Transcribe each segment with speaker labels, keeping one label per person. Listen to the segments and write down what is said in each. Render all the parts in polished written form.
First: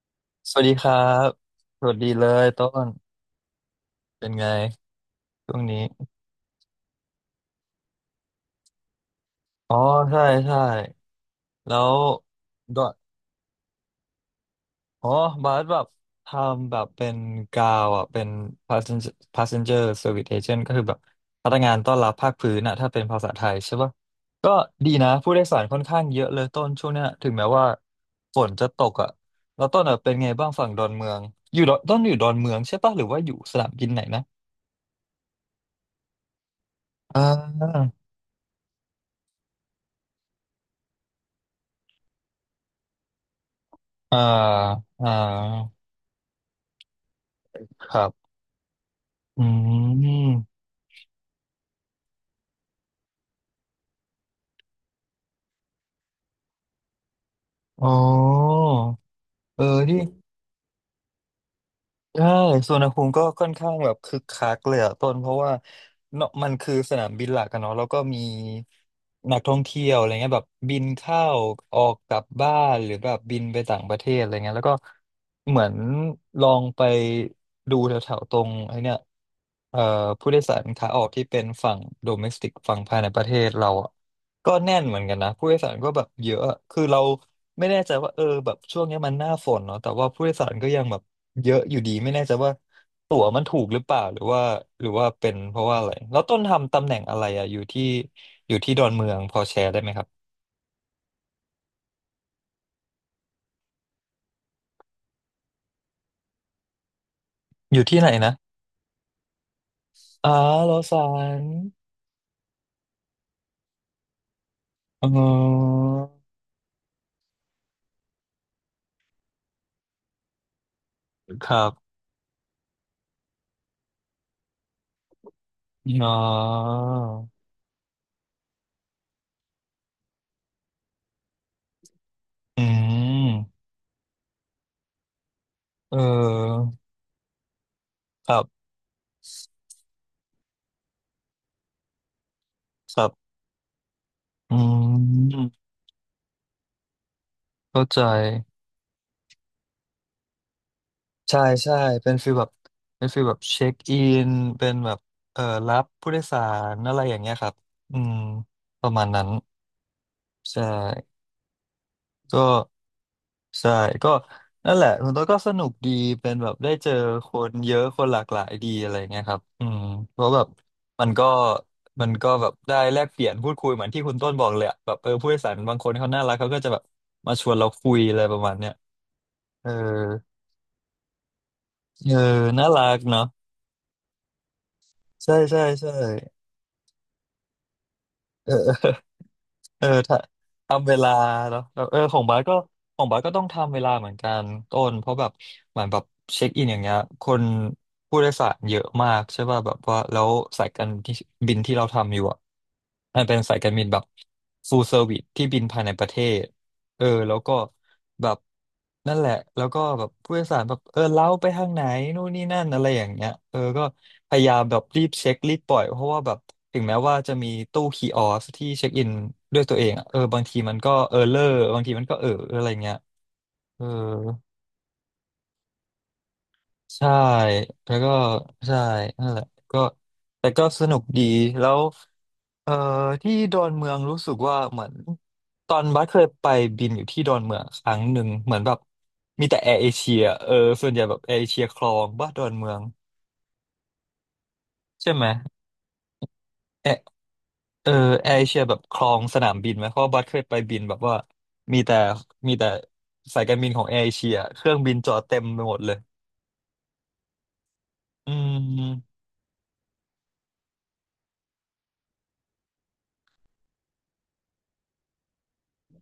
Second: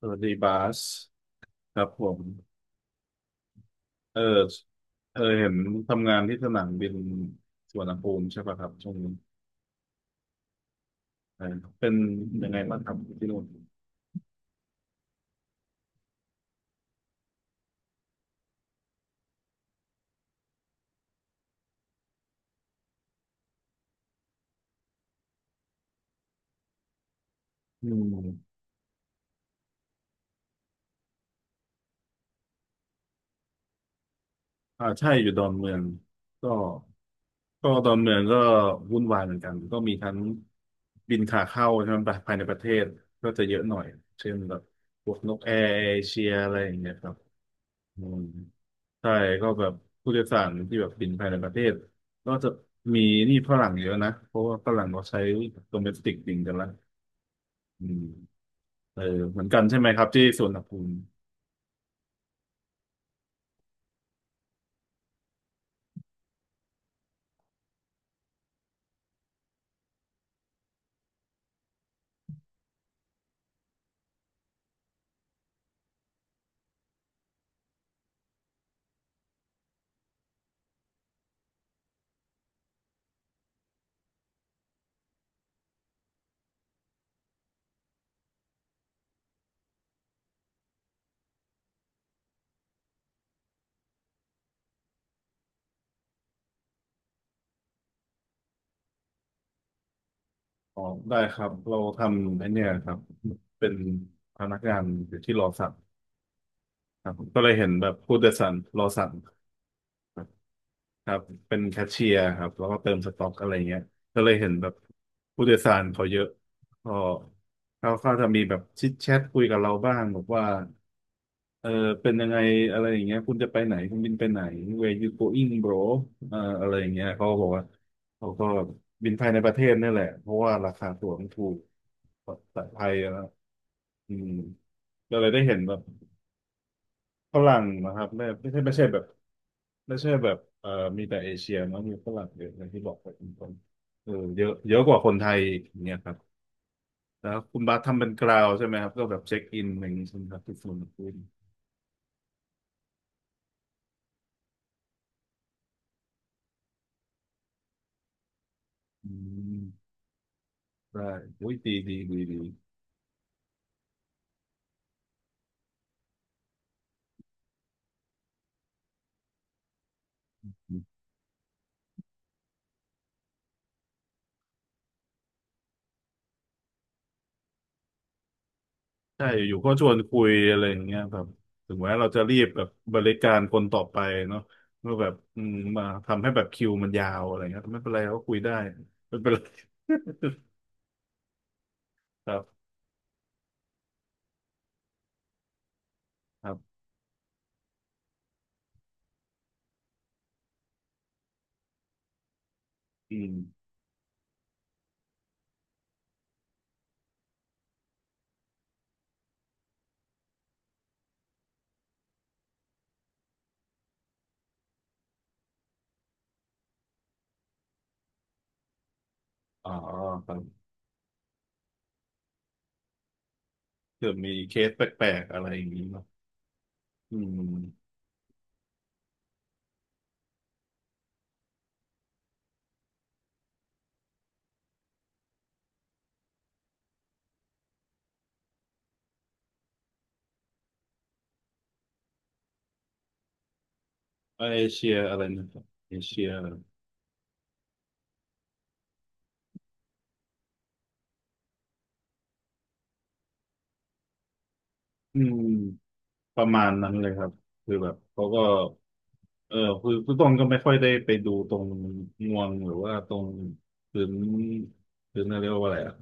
Speaker 1: สวัสดีบา
Speaker 2: สวัสดี
Speaker 1: ส
Speaker 2: ครับ
Speaker 1: ค
Speaker 2: ส
Speaker 1: รับ
Speaker 2: วัส
Speaker 1: ผ
Speaker 2: ดี
Speaker 1: ม
Speaker 2: เลยต้น
Speaker 1: เออ
Speaker 2: เป็นไง
Speaker 1: เออเห็น
Speaker 2: ช่วงนี้
Speaker 1: ทำงานที่สนามบินสุวรรณภูมิใช่ป่ะครับช่วงนี้
Speaker 2: อ๋อใช่ใช่
Speaker 1: เออ
Speaker 2: แล้
Speaker 1: เป็น
Speaker 2: ว
Speaker 1: ยังไงบ้า
Speaker 2: ด
Speaker 1: ง
Speaker 2: อ
Speaker 1: ครับที่นู่น
Speaker 2: อ๋อบาสแบบทำแบบเป็นกาวอ่ะเป็น passenger service agent ก็คือแบบพนักงานต้อนรับภาคพื้นอ่ะถ้าเป็นภาษาไทยใช่ปะก็ดีนะผู้โดยสารค่อนข้างเยอะเลยต้นช่วงเนี้ยถึงแม้ว่า
Speaker 1: อืม
Speaker 2: ฝนจะตกอ่ะแล้วต้นอ่ะเป็นไงบ้างฝั่งดอนเมืองอยู่ดอนต้นอยู่ดอนเมืองใช่ปะหรือว่าอยู่สนามบินไหนนะ
Speaker 1: อ่าใช่อยู่ดอนเมืองก็
Speaker 2: อ่
Speaker 1: ก็ด
Speaker 2: า
Speaker 1: อนเมืองก็วุ่นวายเหมือนกันก็มีทั้งบินขาเข้าใช่ไหมภายในประเทศก็จะเยอะหน่อย
Speaker 2: อ่า
Speaker 1: เช่นแบบพ
Speaker 2: อ่า
Speaker 1: วกนกแอร์เอเชียอะไรอย่างเงี้ยครับ
Speaker 2: ค
Speaker 1: อื
Speaker 2: รั
Speaker 1: ม
Speaker 2: บ
Speaker 1: ใช่
Speaker 2: อื
Speaker 1: ก็แบบผู้โดยสาร
Speaker 2: ม
Speaker 1: ที่แบบบินภายในประเทศก็จะมีนี่ฝรั่งเยอะนะเพราะว่าฝรั่งเขาใช้ domestic บินกันละอื
Speaker 2: อ๋อ
Speaker 1: มเออเหมือนกั
Speaker 2: เอ
Speaker 1: นใช่
Speaker 2: อ
Speaker 1: ไหมค
Speaker 2: ที่อื
Speaker 1: รับ
Speaker 2: ม
Speaker 1: ที่สุวรรณภูมิ
Speaker 2: ใช่สุวรรณภูมิก็ค่อนข้างแบบคึกคักเลยอะต้นเพราะว่าเนาะมันคือสนามบินหลักกันเนาะแล้วก็มีนักท่องเที่ยวอะไรเงี้ยแบบบินเข้าออกกลับบ้านหรือแบบบินไปต่างประเทศอะไรเงี้ยแล้วก็เหมือนลองไปดูแถวๆตรงไอ้เนี่ยเอ่อผู้โดยสารขาออกที่เป็นฝั่งโดเมสติกฝั่งภายในประเทศเราอะก็แน่นเหมือนกันนะผู้โดยสารก็แบบเยอะอะคือเราไม่แน่ใจว่าเออแบบช่วงเนี้ยมันหน้าฝนเนาะแต่ว่าผู้โดยสารก็ยังแบบ เยอะอยู่ดีไม่แน่ใจว่าตั๋วมันถูกหรือเปล่าหรือว่าหรือว่าเป็นเพราะว่าอะไรแล้วต้นทำตำแหน่งอะไรอะอยู่ที่ดอนเมืองพอแชร์ได้ไหมครับ
Speaker 1: อ๋อได้ครับเราทำไอ้เนี่ยครับเป็นพนักงานอยู่ที่รอสักครับก็เลยเห็น
Speaker 2: อยู่
Speaker 1: แบบ
Speaker 2: ที่ไหน
Speaker 1: ผู้โดย
Speaker 2: นะ
Speaker 1: สารรอสั่ง
Speaker 2: อ๋อโลซา
Speaker 1: ครับ
Speaker 2: น
Speaker 1: เป็นแคชเชียร์ครับแล้วก็เติมสต็อกอะไรเงี้ยก็เลยเห็นแบบ
Speaker 2: อ๋อ
Speaker 1: ผู้โดยสารเขาเยอะก็เขาจะมีแบบชิดแชทคุยกับเราบ้างบอกว่า
Speaker 2: ครั
Speaker 1: เออ
Speaker 2: บ
Speaker 1: เป็นยังไงอะไรอย่างเงี้ยคุณจะไปไหนคุณบินไปไหน where you going bro
Speaker 2: อ๋อ
Speaker 1: อะไรอย่างเงี้ยเขาก็บอกว่าเขาก็บินภายในประเทศนี่แหละเพราะว่าราคาตั๋วมันถูกกว่า
Speaker 2: อื
Speaker 1: สายไทยอนะ
Speaker 2: ม
Speaker 1: อืมก็เลยได้เห็นแบบ
Speaker 2: เออ
Speaker 1: ฝรั่งนะครับไม่
Speaker 2: ครั
Speaker 1: ไม่ใช่
Speaker 2: บ
Speaker 1: ไม่ใช่แบบ ไม่ใช่แบบมีแต่เอเชียเนอะมีฝรั่งเยอะอย่างที่บอก
Speaker 2: ค
Speaker 1: ไป
Speaker 2: รั
Speaker 1: คุณ
Speaker 2: บ
Speaker 1: ต้นเยอะ
Speaker 2: อื
Speaker 1: เยอะกว่าคนไทยอีก
Speaker 2: ม
Speaker 1: อย่างเนี่ยครับแล้วคุณบาส
Speaker 2: เข้า
Speaker 1: ทำ
Speaker 2: ใจ
Speaker 1: เป็นกราวใช่ไหมครับก็แบบเช็คอินอย่างนี้ใช่ไหมครับที่ส่วนคุณ
Speaker 2: ใช่ใช่เป็นฟีลแบบเป็นฟีลแบบเช็คอินเป็นแบบรับผู้โดยสารอะไรอย่างเงี้ยครับอืมประมาณ
Speaker 1: อื
Speaker 2: นั้น
Speaker 1: ม
Speaker 2: ใช่
Speaker 1: ได้อุ้ยดีดีดีดี
Speaker 2: ก็ใช่ก็นั่นแหละคุณตัวก็สนุกดีเป็นแบบได้เจอคนเยอะคนหลากหลายดีอะไรเงี้ยครับอืมเพราะแบบ
Speaker 1: อืม
Speaker 2: มันก็มันก็แบบได้แลกเปลี่ยนพูดคุยเหมือนที่คุณต้นบอกเลยอะแบบเออผู้โดยสารบางคนเขาน่ารักเขาก็จะแบบมาชวนเราคุยอะไรประมาณเนี้ย
Speaker 1: ใช่อยู่
Speaker 2: เออ
Speaker 1: ก็ชวนคุยอะไรอย่างเงี้ยแบบถึงแม้เรา
Speaker 2: เออ
Speaker 1: จะรีบแบ
Speaker 2: น่า
Speaker 1: บ
Speaker 2: รั
Speaker 1: บ
Speaker 2: ก
Speaker 1: ริ
Speaker 2: เนาะ
Speaker 1: การคนต่อไปเนาะเมื่อแบบ
Speaker 2: ใช่
Speaker 1: อืม
Speaker 2: ใช่
Speaker 1: มา
Speaker 2: ใช่
Speaker 1: ทำให้แบบคิวมันยาวอะไรเงี้ยไม่เป็นไรก็คุยได้
Speaker 2: เออ
Speaker 1: ไม่เป็นไร
Speaker 2: เออถ้า ทำเวลาเนาะแล้วเออ
Speaker 1: ครับ
Speaker 2: ของบาสก็ต้องทำเวลาเหมือนกันต้นเพราะแบบเหมือนแบบ
Speaker 1: ค
Speaker 2: เช็ค
Speaker 1: รั
Speaker 2: อินอย่า
Speaker 1: บ
Speaker 2: งเงี้ยผู้โดยสารเยอะมากใช่ป่ะแบบว่าแล้วสายการที่บินที่เราทำอยู่อ่ะ
Speaker 1: อื
Speaker 2: มัน
Speaker 1: ม
Speaker 2: เป็นสายการบินแบบ full service ที่บินภายในประเทศ เออแล้วก็แบบนั่นแหละแล้วก็แบบผู้โดยสารแบบเออเล้าไปทางไหนนู่นนี่นั่นอะไรอย่างเงี้ยเออก็พยายามแบบรีบเช็ครีบปล่อยเพราะว่าแบบถึงแม้ว่าจะมีตู้คีออสที่เช็คอินด้วย
Speaker 1: อ๋อ
Speaker 2: ตัวเองอะเออ
Speaker 1: ครั
Speaker 2: บา
Speaker 1: บ
Speaker 2: งทีมันก็เออเลอร์บางทีมันก็เอออะไรเงี้ยเออ
Speaker 1: เผื่อมีเคสแปลกๆอะไรอย่างนี้เนาะ
Speaker 2: ใช่
Speaker 1: อืม
Speaker 2: แล้วก็ใช่นั่นแหละก็แต่ก็สนุกดีแล้วเอ่อที่ดอนเมืองรู้สึกว่าเหมือนตอนบัสเคยไปบินอยู่ที่ดอนเมืองครั้งหนึ่งเหมือนแบบมีแต่แอร์เอเชียเออส่วนใหญ่แบบแอร์เอเชียคลองบ้าดอนเมือง
Speaker 1: เอเชีย
Speaker 2: ใช่
Speaker 1: อะไร
Speaker 2: ไหม
Speaker 1: นะครับเอเชีย
Speaker 2: แอร์เออแอร์เอเชียแบบคลองสนามบินไหมเพราะว่าบัสเคยไปบินแบบว่ามีแต่มีแต่สายการบินของแอร์เอเชียเครื่องบินจอ
Speaker 1: อื
Speaker 2: ดเต็
Speaker 1: ม
Speaker 2: มไปหมดเลย
Speaker 1: ประมาณนั้นเลยครับคือแบบเขา
Speaker 2: อื
Speaker 1: ก็
Speaker 2: ม
Speaker 1: คือต้องก็ไม่ค่อยได้ไปดูตรงงวงหรือว่าตรงพื้นพื้นเรียกว่าอะไรอะ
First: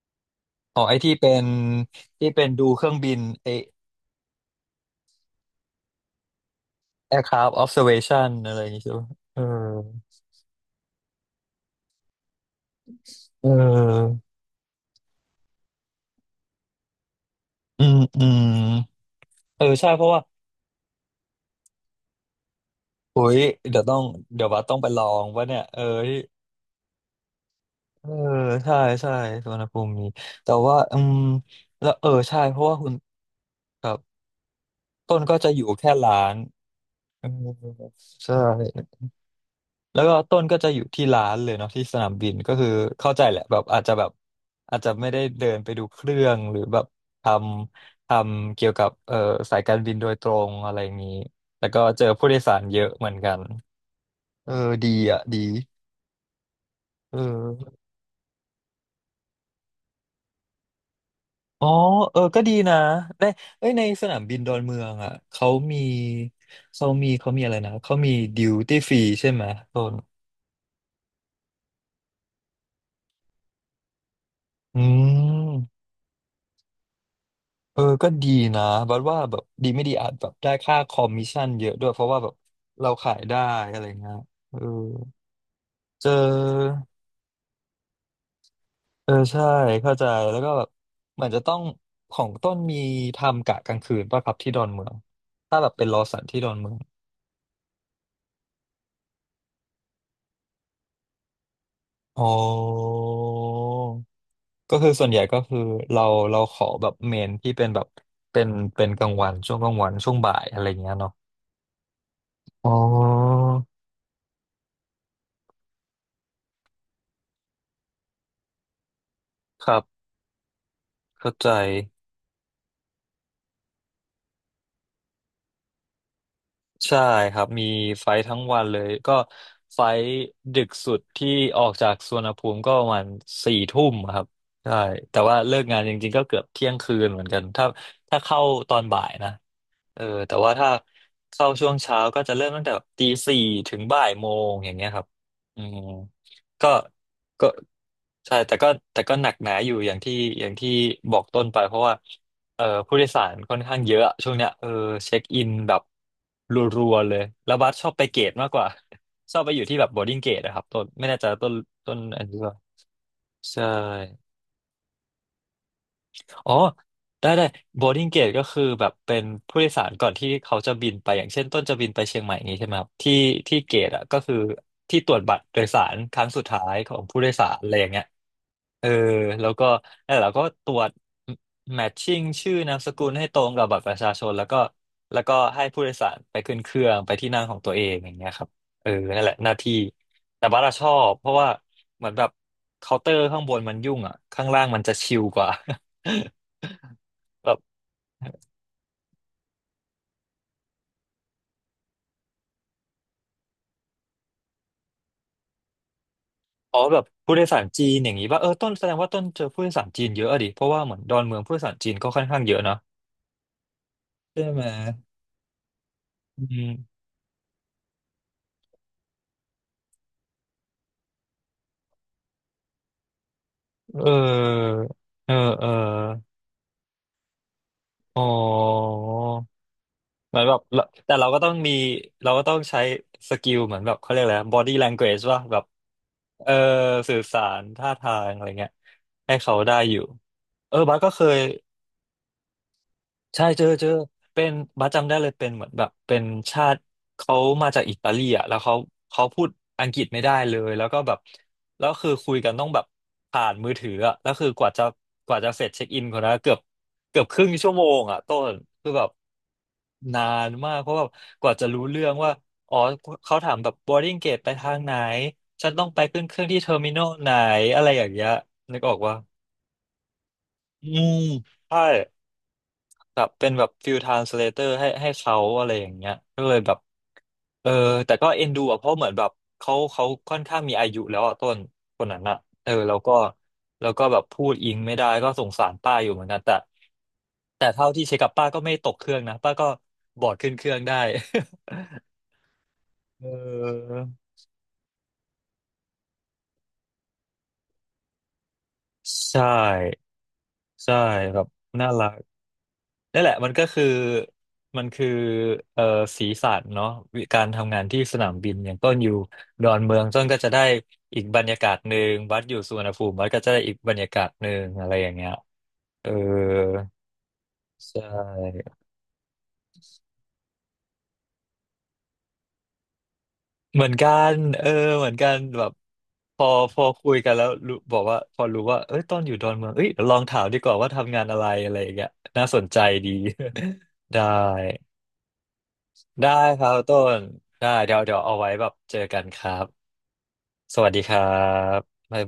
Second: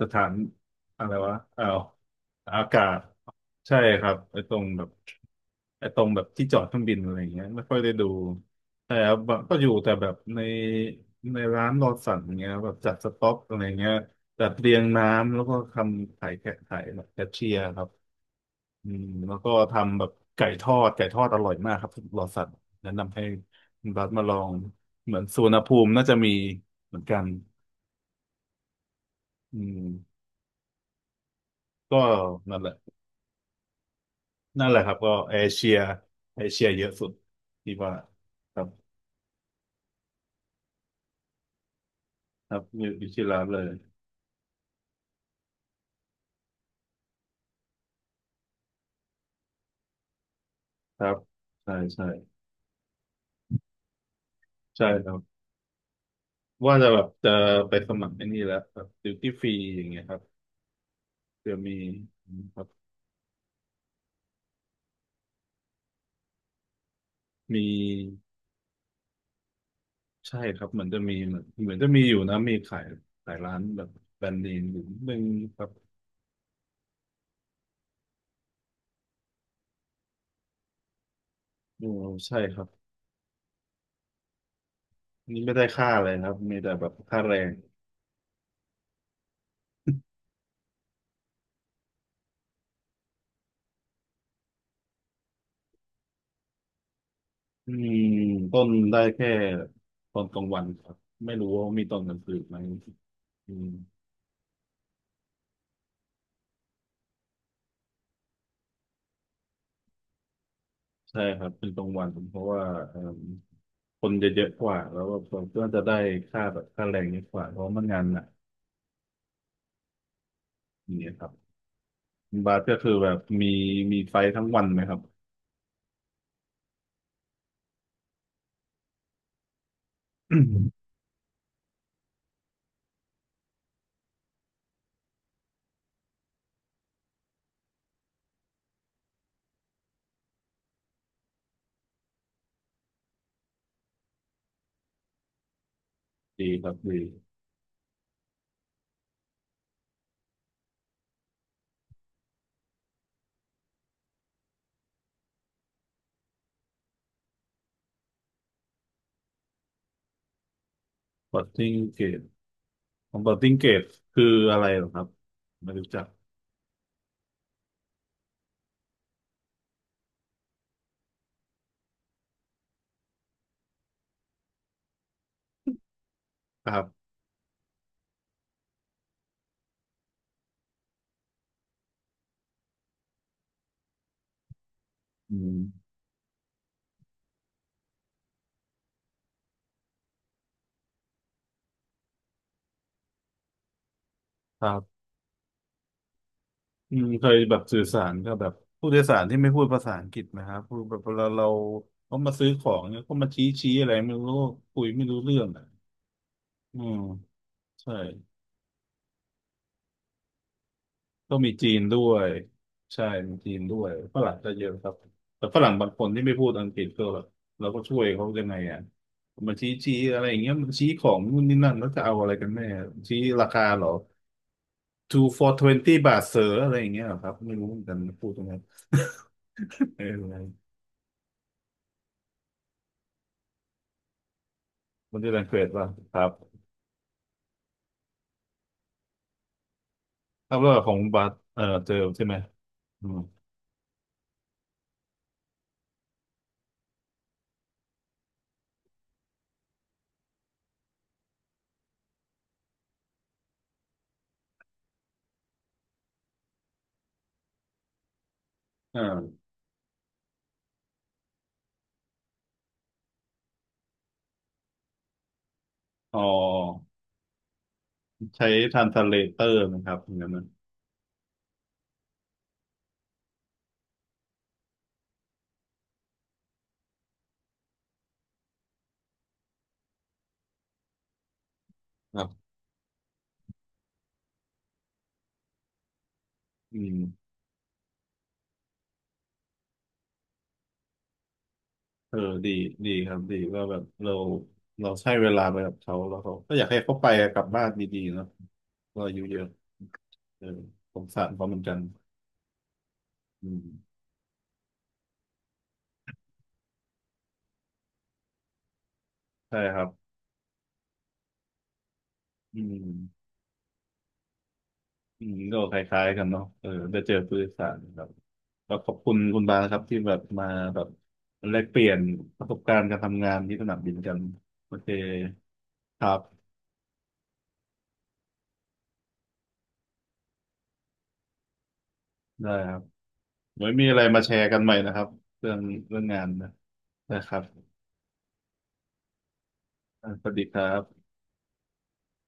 Speaker 1: สถาน
Speaker 2: อ๋องไอ
Speaker 1: อะไรวะอ้าว
Speaker 2: ที่เป็น
Speaker 1: อา
Speaker 2: ดู
Speaker 1: กา
Speaker 2: เครื่อง
Speaker 1: ศ
Speaker 2: บิน
Speaker 1: ใช่ครับไอ้ตรงแบบไอ้ตรงแบบที่จอดเครื่องบินอะไรอย่างเงี้ย
Speaker 2: aircraft
Speaker 1: ไม่ค่อยได้ดู
Speaker 2: observation อะไรอย่างงี้
Speaker 1: แต่
Speaker 2: ใช่ไหม
Speaker 1: แบบ
Speaker 2: เออ
Speaker 1: ก็อยู่แต่แบบในร้านรอสั่งเงี้ยแบบจัดสต็อก
Speaker 2: เ
Speaker 1: อะไรเงี้ย
Speaker 2: ออ
Speaker 1: จัดเรียงน้ำแล้วก็ทำถ่ายแขกถ่ายแบบแคชเชียร์ค
Speaker 2: อื
Speaker 1: รับ
Speaker 2: มอืม
Speaker 1: อืมแล้วก็
Speaker 2: เออใช่
Speaker 1: ทำ
Speaker 2: เพ
Speaker 1: แบ
Speaker 2: ราะ
Speaker 1: บ
Speaker 2: ว่า
Speaker 1: ไก่ทอดไก่ทอดอร่อยมากครับรอสัตว์แนะนำ
Speaker 2: โอ้
Speaker 1: ให้
Speaker 2: ยเดี๋ยว
Speaker 1: คุณ
Speaker 2: ต้อง
Speaker 1: บัสมาลอ
Speaker 2: เดี๋ยว
Speaker 1: ง
Speaker 2: ว่าต้องไปลอ
Speaker 1: เหมือน
Speaker 2: ง
Speaker 1: สุ
Speaker 2: ว่า
Speaker 1: วรรณ
Speaker 2: เนี่ย
Speaker 1: ภู
Speaker 2: เออ
Speaker 1: มิน่าจะ
Speaker 2: ที่
Speaker 1: มีเหมือนกัน
Speaker 2: เออใช่ใช่สุวร
Speaker 1: อื
Speaker 2: รณภูมิมี
Speaker 1: ม
Speaker 2: แต่ว่าอืมแล้ว
Speaker 1: ก็
Speaker 2: เออใช่เพ
Speaker 1: นั่นแห
Speaker 2: ราะ
Speaker 1: ละ
Speaker 2: ว่าคุณกับ
Speaker 1: นั่นแหละครับก็
Speaker 2: ต้นก็
Speaker 1: เอ
Speaker 2: จะอ
Speaker 1: เชี
Speaker 2: ยู่
Speaker 1: ย
Speaker 2: แค่ร้าน
Speaker 1: เอเชียเยอะสุด
Speaker 2: เออ
Speaker 1: ที่ว่า
Speaker 2: ใช่
Speaker 1: ครับ
Speaker 2: แล้วก็ต้นก็จะอยู่ที่ร้านเลยเนาะที่สนามบิน
Speaker 1: ค
Speaker 2: ก็
Speaker 1: รับ
Speaker 2: คือ
Speaker 1: อยู่
Speaker 2: เข้าใจ
Speaker 1: ที่
Speaker 2: แห
Speaker 1: ร้า
Speaker 2: ละ
Speaker 1: นเล
Speaker 2: แบบ
Speaker 1: ย
Speaker 2: อาจจะแบบอาจจะไม่ได้เดินไปดูเครื่องหรือแบบททำเกี่ยวกับสายการบินโดยตรงอะไรอย่าง
Speaker 1: ครั
Speaker 2: นี้
Speaker 1: บ
Speaker 2: แล้ว
Speaker 1: ใช่
Speaker 2: ก็เจ
Speaker 1: ใช่
Speaker 2: อผู้โดยสารเยอะเหมือนกันเออ
Speaker 1: ใช่
Speaker 2: ดี
Speaker 1: ครับ
Speaker 2: อ่ะดี
Speaker 1: ว่าจะแบบ
Speaker 2: เ
Speaker 1: จะไป
Speaker 2: ออ
Speaker 1: สมัครไอ้นี่แล้วแบบดิวตี้ฟรีอย่างเงี้ยครับเดี๋ยว
Speaker 2: อ๋อ
Speaker 1: มี
Speaker 2: เออก็ดี
Speaker 1: ครับ
Speaker 2: นะได้เอ้ยในสนามบินดอนเมืองอ่ะเขามีอะไร
Speaker 1: มี
Speaker 2: นะเขามีดิวตี้ฟรีใช่ไหมต้น
Speaker 1: ใช่ครับเหมือนจะมีเหมือนจะมีอยู่นะมีขายร้านแบบแบรนด์เนมอ
Speaker 2: อื
Speaker 1: ยู่นิดนึงครับ
Speaker 2: ม เออก็ดีนะบัดว่าแบบดีไม่ดีอาจแบบได้ค่าคอมมิชชั่นเยอะด้
Speaker 1: โอ้
Speaker 2: วยเพราะว่าแบบ
Speaker 1: ใช่ครับ
Speaker 2: เราขายได้อะไรเงี้ย เออ
Speaker 1: นี่ไม่ได้ค่าอะ
Speaker 2: เจ
Speaker 1: ไรครับมีแต่
Speaker 2: อ
Speaker 1: แบบค่าแรง
Speaker 2: เออใช่เข้าใจแล้วก็แบบเหมือนจะต้องของต้นมีทำกะกลางคืนป่ะครับที่ดอนเมืองถ้าแบบเป็นลอสันที่ดอนเมือง
Speaker 1: อืมต้นได้แค่ตอนกลางวันครับไม่รู้ว่ามีตอนกลาง
Speaker 2: อ๋อ
Speaker 1: คืนไหมอืม
Speaker 2: ก็คือส่วนใหญ่ก็คือเราเราขอแบบเมนที่เป็นแบบเป็นเป็นกลางวันช่วงกลางวันช่วงบ่ายอะไรเงี้ยเนาะ
Speaker 1: ใช่ครับเป็นกลางวันเพราะว่า
Speaker 2: อ๋อ
Speaker 1: เอิ่มคนจะเยอะกว่าแล้วก็จะได้ค่าแบบค่าแรงเยอะกว่าเพราะมันงานหนัก
Speaker 2: ครับ
Speaker 1: อย่างเงี้ยครั
Speaker 2: เข้า
Speaker 1: บ
Speaker 2: ใจ
Speaker 1: คุณบาสก็คือแบบมีไฟทั้งวันไหมครับ
Speaker 2: ใช่ครับมีไฟท์ทั้งวันเลยก็ไฟท์ดึกสุดที่ออกจากสุวรรณภูมิก็ประมาณสี่ทุ่มครับใช่แต่ว่าเลิกงานจริงๆก็เกือบเที่ยงคืนเหมือนกันถ้าเข้าตอนบ่ายนะ เออแต่ว่าถ้าเข้าช่วงเช้าก็จะเริ่มตั้งแต่ตีสี่ถึงบ่ายโมงอย่างเงี้ยครับอืม
Speaker 1: ดีค
Speaker 2: ก็
Speaker 1: รับดี
Speaker 2: ก็ใช่แต่ก็หนักหนาอยู่อย่างที่บอกต้นไปเพราะว่าเออผู้โดยสารค่อนข้างเยอะช่วงเนี้ยเออเช็คอินแบบรัวๆเลยแล้วบัสชอบไปเกตมากกว่า ชอบไปอยู่ที่แบบโบร์ดิ้งเกตนะครับต้นไม่แน่ใจ
Speaker 1: บัต
Speaker 2: ต้น
Speaker 1: ติ้ง
Speaker 2: ต้น
Speaker 1: เกต
Speaker 2: อันนี้ว่า
Speaker 1: ของบัตติ้ง
Speaker 2: ใช่
Speaker 1: เกตคืออะไรเหรอครับไม่รู้จัก
Speaker 2: อ๋อได้ได้ boarding gate ก็คือแบบเป็นผู้โดยสารก่อนที่เขาจะบินไปอย่างเช่นต้นจะบินไปเชียงใหม่อย่างนี้ใช่ไหมครับที่ที่เกตอ่ะก็คือที่ตรวจบัตรโดยสารครั้งสุดท้า
Speaker 1: ค
Speaker 2: ย
Speaker 1: รั
Speaker 2: ของ
Speaker 1: บ
Speaker 2: ผู้โดยสารอะไรอย่างเงี้ยเออแล้วก็นั่นแหล้วก็ตรวจ matching ชื่อนามสกุลให้ตรงกับบัตรประชาชนแล้วก็แล้ว
Speaker 1: อื
Speaker 2: ก็ให้ผู้
Speaker 1: ม
Speaker 2: โดยสารไปขึ้นเครื่องไปที่นั่งของตัวเองอย่างเงี้ยครับเออนั่นแหละหน้าที่แต่บัสอะชอบเพราะว่าเหมือนแบบเคาน์เตอร์ข้างบนมันยุ่งอ่ะข้าง
Speaker 1: ค
Speaker 2: ล่าง
Speaker 1: รั
Speaker 2: มันจะ
Speaker 1: บ
Speaker 2: ชิลกว่า
Speaker 1: อืมเคยแบ
Speaker 2: แบบ
Speaker 1: บสื่อสารกับแบบผู้โดยสารที่ไม่พูดภาษาอังกฤษไหมครับพูดแบบเวลาเราเขามาซื้อของเนี่ยก็มาชี้ชี้อะไรไม่รู้คุยไม่รู้เรื่องอ่ะ
Speaker 2: อ๋
Speaker 1: อื
Speaker 2: อแบ
Speaker 1: ม
Speaker 2: บผู้โดยสารจี
Speaker 1: ใช่
Speaker 2: นอย่างนี้ว่าเออต้นแสดงว่าต้นเจอผู้โดยสารจีนเยอะอะดิเพราะว่าเหมือนดอน
Speaker 1: ก็
Speaker 2: เมือง
Speaker 1: มี
Speaker 2: ผู้โดย
Speaker 1: จี
Speaker 2: สาร
Speaker 1: น
Speaker 2: จีน
Speaker 1: ด้
Speaker 2: ก็
Speaker 1: ว
Speaker 2: ค่อน
Speaker 1: ย
Speaker 2: ข้างเยอะเนาะ
Speaker 1: ใช่มีจีนด้วยฝรั่ง
Speaker 2: ใช่
Speaker 1: ก็
Speaker 2: ไห
Speaker 1: เย
Speaker 2: ม
Speaker 1: อะครับแต่ฝรั่งบางคนที่ไม่
Speaker 2: อื
Speaker 1: พูดอังกฤษ
Speaker 2: ม
Speaker 1: ก็แบบเราก็ช่วยเขายังไงอ่ะมาชี้ชี้อะไรอย่างเงี้ยมันชี้ของนู่นนี่นั่นแล้วจะเอาอะไรกันแน่ชี้ราคาเหรอ
Speaker 2: เออ
Speaker 1: two
Speaker 2: เออ
Speaker 1: for
Speaker 2: เออ
Speaker 1: 20 บาทเสืออะไรอย่างเงี้ยเหรอครับไม่รู้เหมือนกัน
Speaker 2: อ๋อ
Speaker 1: พูดตรงนั้นเอ
Speaker 2: เหมือนแบบ
Speaker 1: อ
Speaker 2: เราแต่เราก็ต้องมีเราก็ต้องใช้สกิลเหมือนแบบเขาเรียกอะไร body
Speaker 1: มัน
Speaker 2: language
Speaker 1: จะแร
Speaker 2: ว่า
Speaker 1: งเก
Speaker 2: แบ
Speaker 1: ร
Speaker 2: บ
Speaker 1: ดป่ะครับ
Speaker 2: เออสื่อสารท่าทางอะไรเงี้ยให้เขาได้อยู่
Speaker 1: ถ้าเรื่
Speaker 2: เอ
Speaker 1: อง
Speaker 2: อ
Speaker 1: ขอ
Speaker 2: บา
Speaker 1: ง
Speaker 2: สก็เค
Speaker 1: บาท
Speaker 2: ย
Speaker 1: เจอใช่ไหมอืม
Speaker 2: ใช่เจอเป็นบัสจำได้เลยเป็นเหมือนแบบเป็นชาติเขามาจากอิตาลีอ่ะแล้วเขาพูดอังกฤษไม่ได้เลยแล้วก็แบบแล้วคือคุยกันต้องแบบผ่านมือถืออ่ะแล้วคือกว่าจะเสร็จเช็คอินคนนั้นเกือบครึ่งชั่วโมงอ่ะต้นคือแบบ
Speaker 1: อ่า
Speaker 2: นานมากเพราะแบบกว่าจะรู้เรื่องว่าอ๋อเขาถามแบบ boarding gate ไปทางไหนฉันต้องไป
Speaker 1: อ๋อ
Speaker 2: ขึ้นเครื่องที่เทอร์มินอลไหนอะไรอย่างเงี้ย
Speaker 1: ใช้ท
Speaker 2: นึ
Speaker 1: รา
Speaker 2: ก
Speaker 1: น
Speaker 2: ออ
Speaker 1: ส
Speaker 2: ก
Speaker 1: เล
Speaker 2: ว่า
Speaker 1: เตอร์นะครับเหมือย่างนก้นน
Speaker 2: อืมใช่ แบบเป็นแบบฟิลทรานสเลเตอร์ให้เขาอะไรอย่างเงี้ยก็เลยแบบเออแต่ก็เอ็นดูอ่ะเพราะเหมือนแบบเขาค่อนข้างมีอายุแล้วอ่ะต้น
Speaker 1: ะ
Speaker 2: คน
Speaker 1: ค
Speaker 2: นั้น
Speaker 1: รั
Speaker 2: อ่ะ
Speaker 1: บ
Speaker 2: เออแล้วก็แบบพูดอิงไม่ได้ก็สงสารป้าอยู่เหมือนกันแต่
Speaker 1: อืม
Speaker 2: แต่เท่าที่เช็คกับป้าก็ไม่ตกเครื่องนะป้าก็บอร์ดขึ้นเครื่องได้
Speaker 1: เออดีดีครับ
Speaker 2: เอ
Speaker 1: ดีว่าแบบ
Speaker 2: อ
Speaker 1: เราใช้เวลาไปกับเขาแล้วเขาก็อยากให้เขาไปกลับบ้านดีๆเนาะเราอายุเย
Speaker 2: ใช่
Speaker 1: อะเออ
Speaker 2: ใช่
Speaker 1: สงสาร
Speaker 2: แบ
Speaker 1: เขา
Speaker 2: บ
Speaker 1: เหมือนกัน
Speaker 2: น่ารัก นั่นแหละ
Speaker 1: อื
Speaker 2: มัน
Speaker 1: ม
Speaker 2: ก็คือมันคือเอ่อสีสันเนาะวิการทำงานที่สนามบินอย่างต้นอยู่
Speaker 1: ใช่
Speaker 2: ดอ
Speaker 1: ค
Speaker 2: น
Speaker 1: รับ
Speaker 2: เมืองต้นก็จะได้อีกบรรยากาศหนึ่งวัดอ
Speaker 1: อื
Speaker 2: ยู่สุวรรณภูมิวั
Speaker 1: ม
Speaker 2: ดก็จะได้อีกบรรยากาศหนึ่งอะไรอย่าง
Speaker 1: อื
Speaker 2: เงี้ย
Speaker 1: มก็คล้า
Speaker 2: เอ
Speaker 1: ย
Speaker 2: อ
Speaker 1: ๆกันเนาะได้เจอผู้โดยสาร
Speaker 2: ใช
Speaker 1: ครับ
Speaker 2: ่
Speaker 1: ก็ขอบคุณคุณบานครับที่แบบมาแบบแลกเปลี่ยนประสบการณ์การทำงานที่สนาม
Speaker 2: เหมื
Speaker 1: บิ
Speaker 2: อน
Speaker 1: น
Speaker 2: กั
Speaker 1: กัน
Speaker 2: นเออ
Speaker 1: โอเค
Speaker 2: เหมือนกันแบบ
Speaker 1: ครั
Speaker 2: พ
Speaker 1: บ
Speaker 2: อพอคุยกันแล้วรู้บอกว่าพอรู้ว่าเอ้ยตอนอยู่ดอนเมืองเอ้ยเดี๋ยวลองถามดีกว่าว่าทำงานอะไรอะไรอย่างเงี้ยน่า
Speaker 1: ได้
Speaker 2: สน
Speaker 1: ครั
Speaker 2: ใจ
Speaker 1: บ
Speaker 2: ดี
Speaker 1: ไว้มีอะไร มา
Speaker 2: ได้
Speaker 1: แชร์กันใหม่นะครับเรื่องเรื่องงาน
Speaker 2: ได้
Speaker 1: นะ
Speaker 2: ครับต้
Speaker 1: ได้
Speaker 2: น
Speaker 1: ครับ
Speaker 2: ได้เดี๋ยวเอาไว้แบบเจอกันครับ
Speaker 1: อ่ะสวัสดีครั
Speaker 2: สวัสดี
Speaker 1: บ
Speaker 2: ครับ